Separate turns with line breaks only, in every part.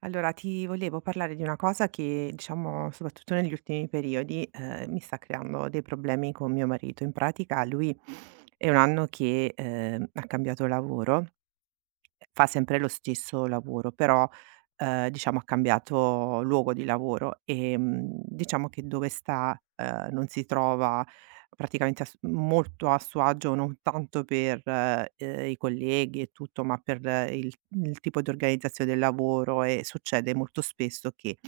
Allora, ti volevo parlare di una cosa che, diciamo, soprattutto negli ultimi periodi, mi sta creando dei problemi con mio marito. In pratica, lui è un anno che ha cambiato lavoro, fa sempre lo stesso lavoro, però, diciamo ha cambiato luogo di lavoro. Diciamo che dove sta, non si trova praticamente a s molto a suo agio, non tanto per, i colleghi e tutto, ma per il tipo di organizzazione del lavoro, e succede molto spesso che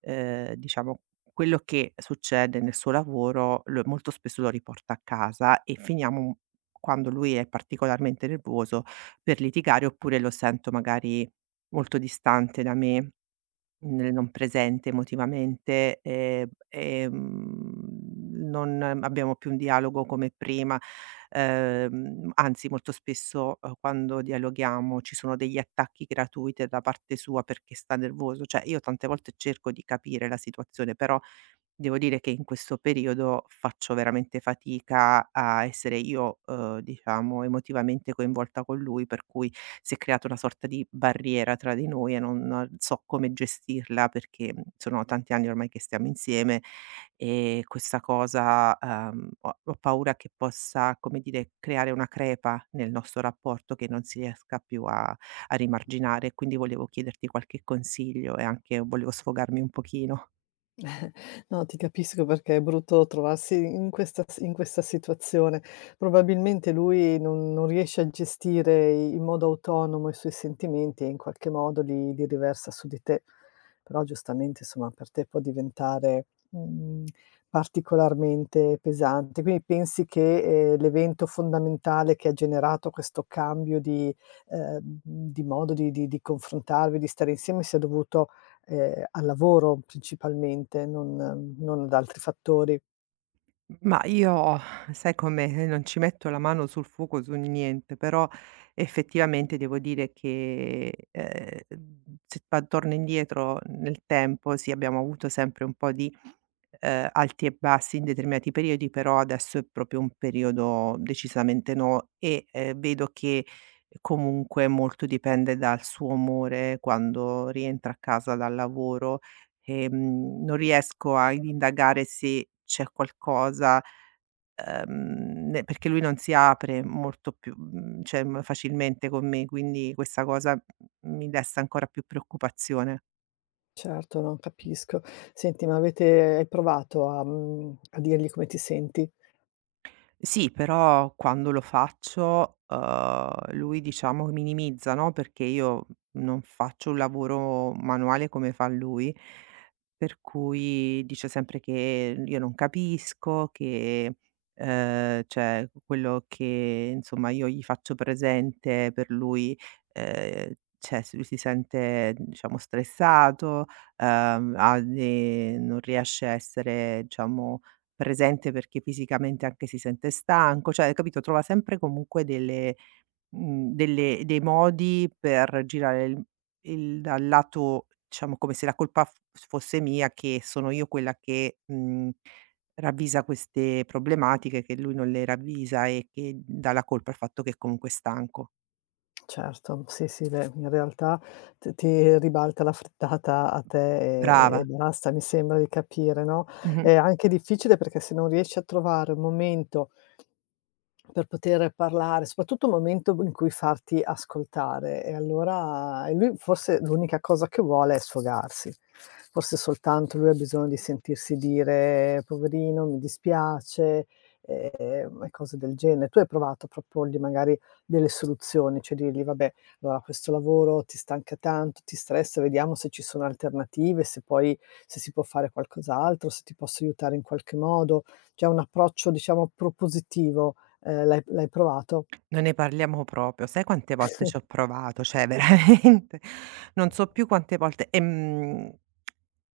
ehm, diciamo quello che succede nel suo lavoro lo molto spesso lo riporta a casa, e finiamo, quando lui è particolarmente nervoso, per litigare, oppure lo sento magari molto distante da me. Nel non presente emotivamente, non abbiamo più un dialogo come prima. Anzi molto spesso, quando dialoghiamo ci sono degli attacchi gratuiti da parte sua perché sta nervoso. Cioè, io tante volte cerco di capire la situazione, però devo dire che in questo periodo faccio veramente fatica a essere io, diciamo, emotivamente coinvolta con lui, per cui si è creata una sorta di barriera tra di noi e non so come gestirla perché, mhmm, sono tanti anni ormai che stiamo insieme, e questa cosa, ho paura che possa, come dire, creare una crepa nel nostro rapporto che non si riesca più a rimarginare. Quindi volevo chiederti qualche consiglio e anche volevo sfogarmi un pochino.
No, ti capisco perché è brutto trovarsi in questa situazione. Probabilmente lui non riesce a gestire in modo autonomo i suoi sentimenti e in qualche modo li riversa su di te. Però giustamente, insomma, per te può diventare, particolarmente pesante. Quindi pensi che, l'evento fondamentale che ha generato questo cambio di modo di confrontarvi, di stare insieme sia dovuto, al lavoro principalmente, non ad altri fattori.
Ma io, sai com'è, non ci metto la mano sul fuoco su niente, però effettivamente devo dire che, se pa torno indietro nel tempo, sì, abbiamo avuto sempre un po' di, alti e bassi in determinati periodi, però adesso è proprio un periodo decisamente no, e, vedo che comunque molto dipende dal suo umore quando rientra a casa dal lavoro. Non riesco a indagare se c'è qualcosa. Ne Perché lui non si apre molto più mhmm, mhmm, facilmente con me, quindi questa cosa, mhmm, mi desta ancora più preoccupazione.
Certo, no, capisco. Senti, ma avete hai provato a, a dirgli come ti senti?
Sì, però quando lo faccio, lui diciamo che minimizza, no, perché io non faccio un lavoro manuale come fa lui, per cui dice sempre che io non capisco, che, cioè quello che insomma io gli faccio presente, per lui, ehm, s lui si sente, diciamo, stressato, ha de non riesce a essere, diciamo, presente perché fisicamente anche si sente stanco. Cioè, capito, trova sempre comunque delle, mhmm, delle dei modi per girare il dal lato, diciamo, come se la colpa f fosse mia, che sono io quella che, mhmm, ravvisa queste problematiche, che lui non le ravvisa, e che dà la colpa al fatto che comunque è stanco.
Certo, sì, sì, beh, in realtà t ti ribalta la frittata a te e
Brava.
e basta, mi sembra di capire, no?
Mh-mh.
È anche difficile perché se non riesci a trovare un momento per poter parlare, soprattutto un momento in cui farti ascoltare e allora e lui forse l'unica cosa che vuole è sfogarsi. Forse soltanto lui ha bisogno di sentirsi dire: "Poverino, mi dispiace", e cose del genere. Tu hai provato a proporgli magari delle soluzioni, cioè dirgli: "Vabbè, allora questo lavoro ti stanca tanto, ti stressa, vediamo se ci sono alternative, se poi se si può fare qualcos'altro, se ti posso aiutare in qualche modo". Cioè un approccio, diciamo, propositivo. L'hai provato?
Non ne parliamo proprio. Sai quante volte ci ho provato? Cioè veramente non so più quante volte.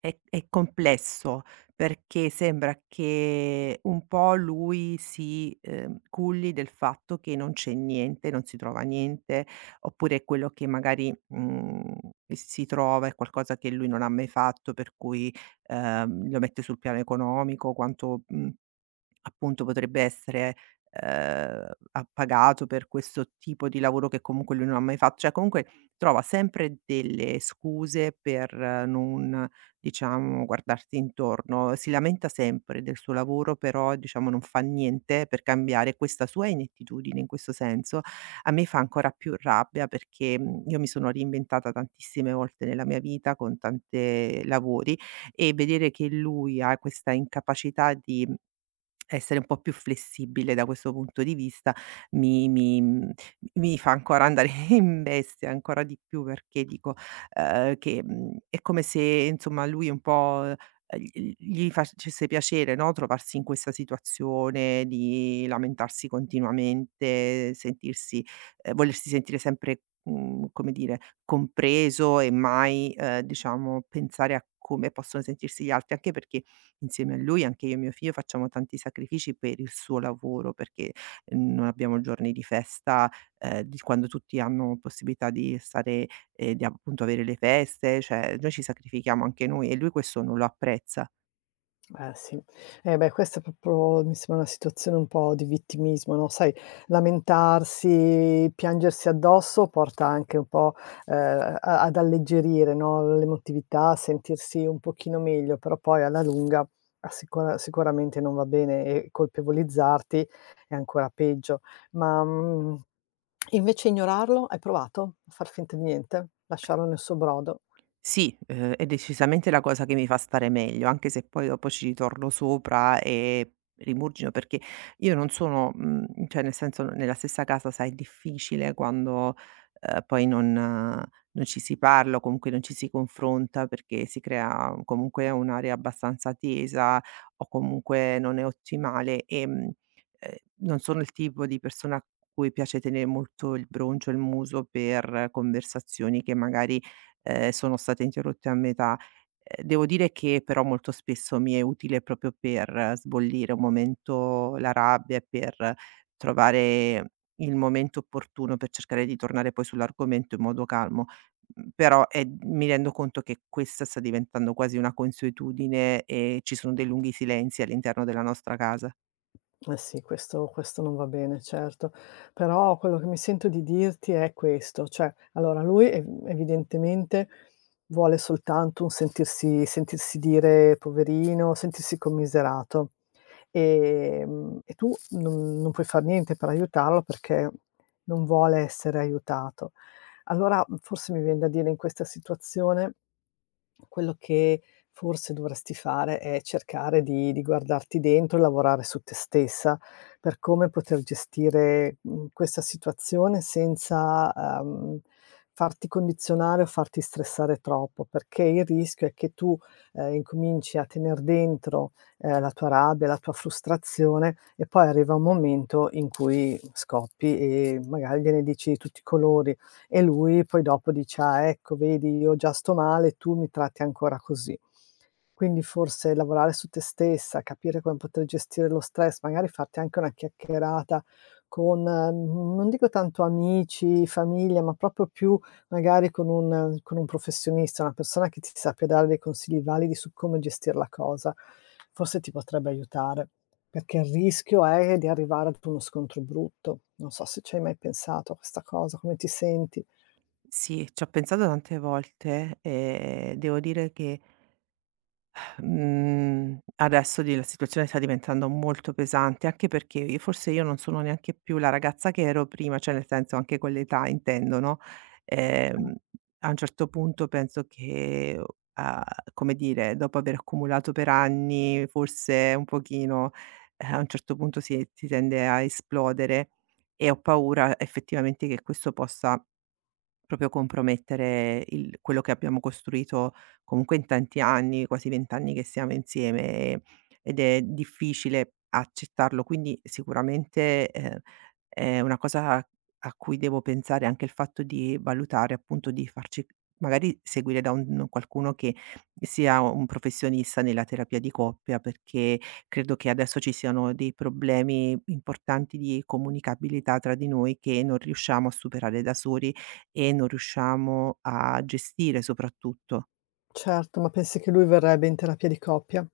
È complesso, perché sembra che un po' lui si, culli del fatto che non c'è niente, non si trova niente, oppure quello che magari, mhmm, si trova è qualcosa che lui non ha mai fatto, per cui, lo mette sul piano economico, quanto mhmm appunto potrebbe essere, appagato per questo tipo di lavoro che comunque lui non ha mai fatto. Cioè comunque trova sempre delle scuse per non, diciamo, guardarsi intorno. Si lamenta sempre del suo lavoro, però diciamo non fa niente per cambiare questa sua inettitudine in questo senso. A me fa ancora più rabbia perché, mhmm, io mi sono reinventata tantissime volte nella mia vita con tante lavori, e vedere che lui ha questa incapacità di essere un po' più flessibile da questo punto di vista mi mi mhmm, mi fa ancora andare in bestia ancora di più, perché dico, che, mhmm, è come se insomma lui un po', gli facesse piacere, no, trovarsi in questa situazione di lamentarsi continuamente, sentirsi, volersi sentire sempre, mhmm, come dire, compreso, e mai, diciamo, pensare a come possono sentirsi gli altri, anche perché insieme a lui anche io e mio figlio facciamo tanti sacrifici per il suo lavoro, perché non abbiamo giorni di festa, di quando tutti hanno possibilità di stare e di appunto avere le feste. Cioè, noi ci sacrifichiamo anche noi, e lui questo non lo apprezza.
Eh sì. Eh beh, questa è proprio mi sembra una situazione un po' di vittimismo, no, sai, lamentarsi, piangersi addosso porta anche un po', a ad alleggerire, no, l'emotività, a sentirsi un pochino meglio, però poi alla lunga a sicura sicuramente non va bene e colpevolizzarti è ancora peggio. Ma, invece ignorarlo, hai provato a far finta di niente? Lasciarlo nel suo brodo?
Sì, è decisamente la cosa che mi fa stare meglio, anche se poi dopo ci ritorno sopra e rimurgino, perché io non sono, mhmm, cioè nel senso, nella stessa casa, sai, è difficile quando, poi non non ci si parla, o comunque non ci si confronta, perché si crea comunque un'area abbastanza tesa, o comunque non è ottimale. Ehm, Non sono il tipo di persona a cui piace tenere molto il broncio, il muso per conversazioni che magari, sono state interrotte a metà. Devo dire che però molto spesso mi è utile proprio per sbollire un momento la rabbia, e per trovare il momento opportuno per cercare di tornare poi sull'argomento in modo calmo. Mhmm, però, mi rendo conto che questa sta diventando quasi una consuetudine, e ci sono dei lunghi silenzi all'interno della nostra casa.
Eh sì, questo non va bene, certo. Però quello che mi sento di dirti è questo, cioè allora lui ev evidentemente vuole soltanto un sentirsi dire poverino, sentirsi commiserato. E tu non puoi far niente per aiutarlo perché non vuole essere aiutato. Allora, forse mi vien da dire in questa situazione quello che forse dovresti fare è cercare di guardarti dentro e lavorare su te stessa, per come poter gestire, questa situazione senza, farti condizionare o farti stressare troppo, perché il rischio è che tu, incominci a tener dentro, la tua rabbia, la tua frustrazione e poi arriva un momento in cui scoppi e magari gliene dici di tutti i colori. E lui poi dopo dice: "Ah, ecco vedi io già sto male, tu mi tratti ancora così". Quindi forse lavorare su te stessa, capire come poter gestire lo stress, magari farti anche una chiacchierata con, non dico tanto amici, famiglia, ma proprio più magari con un professionista, una persona che ti sappia dare dei consigli validi su come gestir la cosa, forse ti potrebbe aiutare, perché il rischio è di arrivare ad uno scontro brutto. Non so se ci hai mai pensato a questa cosa, come ti senti?
Sì, ci ho pensato tante volte, e devo dire che, mhmm, adesso di la situazione sta diventando molto pesante, anche perché i forse io non sono neanche più la ragazza che ero prima, cioè nel senso anche con l'età intendo, no. ehm, A un certo punto penso che o a come dire, dopo aver accumulato per anni, forse un pochino, a un certo punto si tende a esplodere, e ho paura effettivamente che questo possa proprio compromettere il quello che abbiamo costruito comunque in tanti anni, quasi 20 anni che siamo insieme, ehm, ed è difficile accettarlo. Quindi sicuramente, è una cosa a cui devo pensare, anche il fatto di valutare appunto di farci magari seguire da un qualcuno che sia un professionista nella terapia di coppia, perché credo che adesso ci siano dei problemi importanti di comunicabilità tra di noi che non riusciamo a superare da soli, e non riusciamo a gestire soprattutto.
Certo, ma pensi che lui verrebbe in terapia di coppia?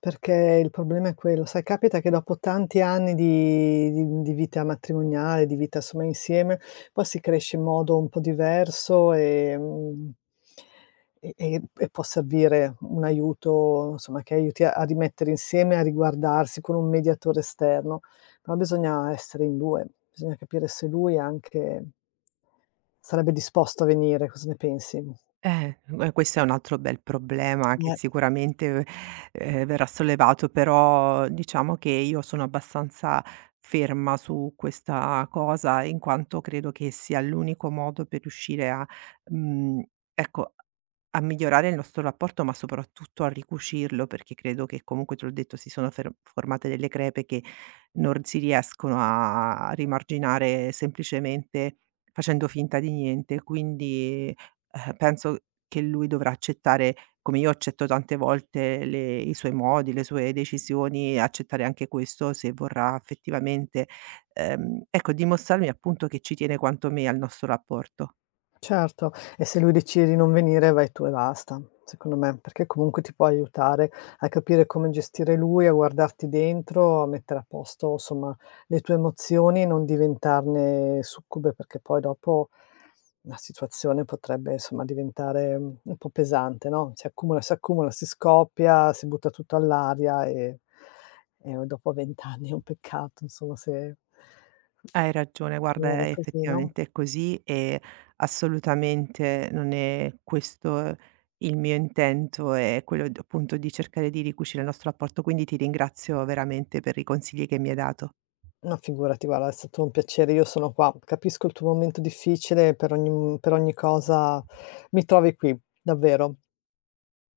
Perché il problema è quello, sai capita che dopo tanti anni di vita matrimoniale, di vita insomma insieme, poi si cresce in modo un po' diverso, e può servire un aiuto, insomma, che aiuti a rimettere insieme, a riguardarsi con un mediatore esterno, però bisogna essere in 2, bisogna capire se lui anche sarebbe disposto a venire, cosa ne pensi?
E questo è un altro bel problema che
Eh.
sicuramente, verrà sollevato, però diciamo che io sono abbastanza ferma su questa cosa, in quanto credo che sia l'unico modo per riuscire a, mhmm, ecco, a migliorare il nostro rapporto, ma soprattutto a ricucirlo, perché credo che comunque, te l'ho detto, si sono fer formate delle crepe che non si riescono a rimarginare semplicemente facendo finta di niente. Quindi, penso che lui dovrà accettare, come io accetto tante volte le i suoi modi, le sue decisioni, accettare anche questo, se vorrà effettivamente, ecco, dimostrarmi appunto che ci tiene quanto me al nostro rapporto.
Certo, e se lui decide di non venire vai tu e basta, secondo me, perché comunque ti può aiutare a capire come gestire lui, a guardarti dentro, a mettere a posto, insomma, le tue emozioni e non diventarne succube, perché poi dopo la situazione potrebbe, insomma, diventare, un po' pesante, no, si accumula, si accumula, si scoppia, si butta tutto all'aria e dopo 20 anni è un peccato, insomma, se
Hai ragione, guarda, è
finire così, no?
effettivamente è così, e assolutamente non è questo il mio intento. È quello d appunto di cercare di ricucire il nostro rapporto, quindi ti ringrazio veramente per i consigli che mi hai dato.
No figurati guarda, è stato un piacere, io sono qua. Capisco il tuo momento difficile per ogni m per ogni cosa mi trovi qui, davvero.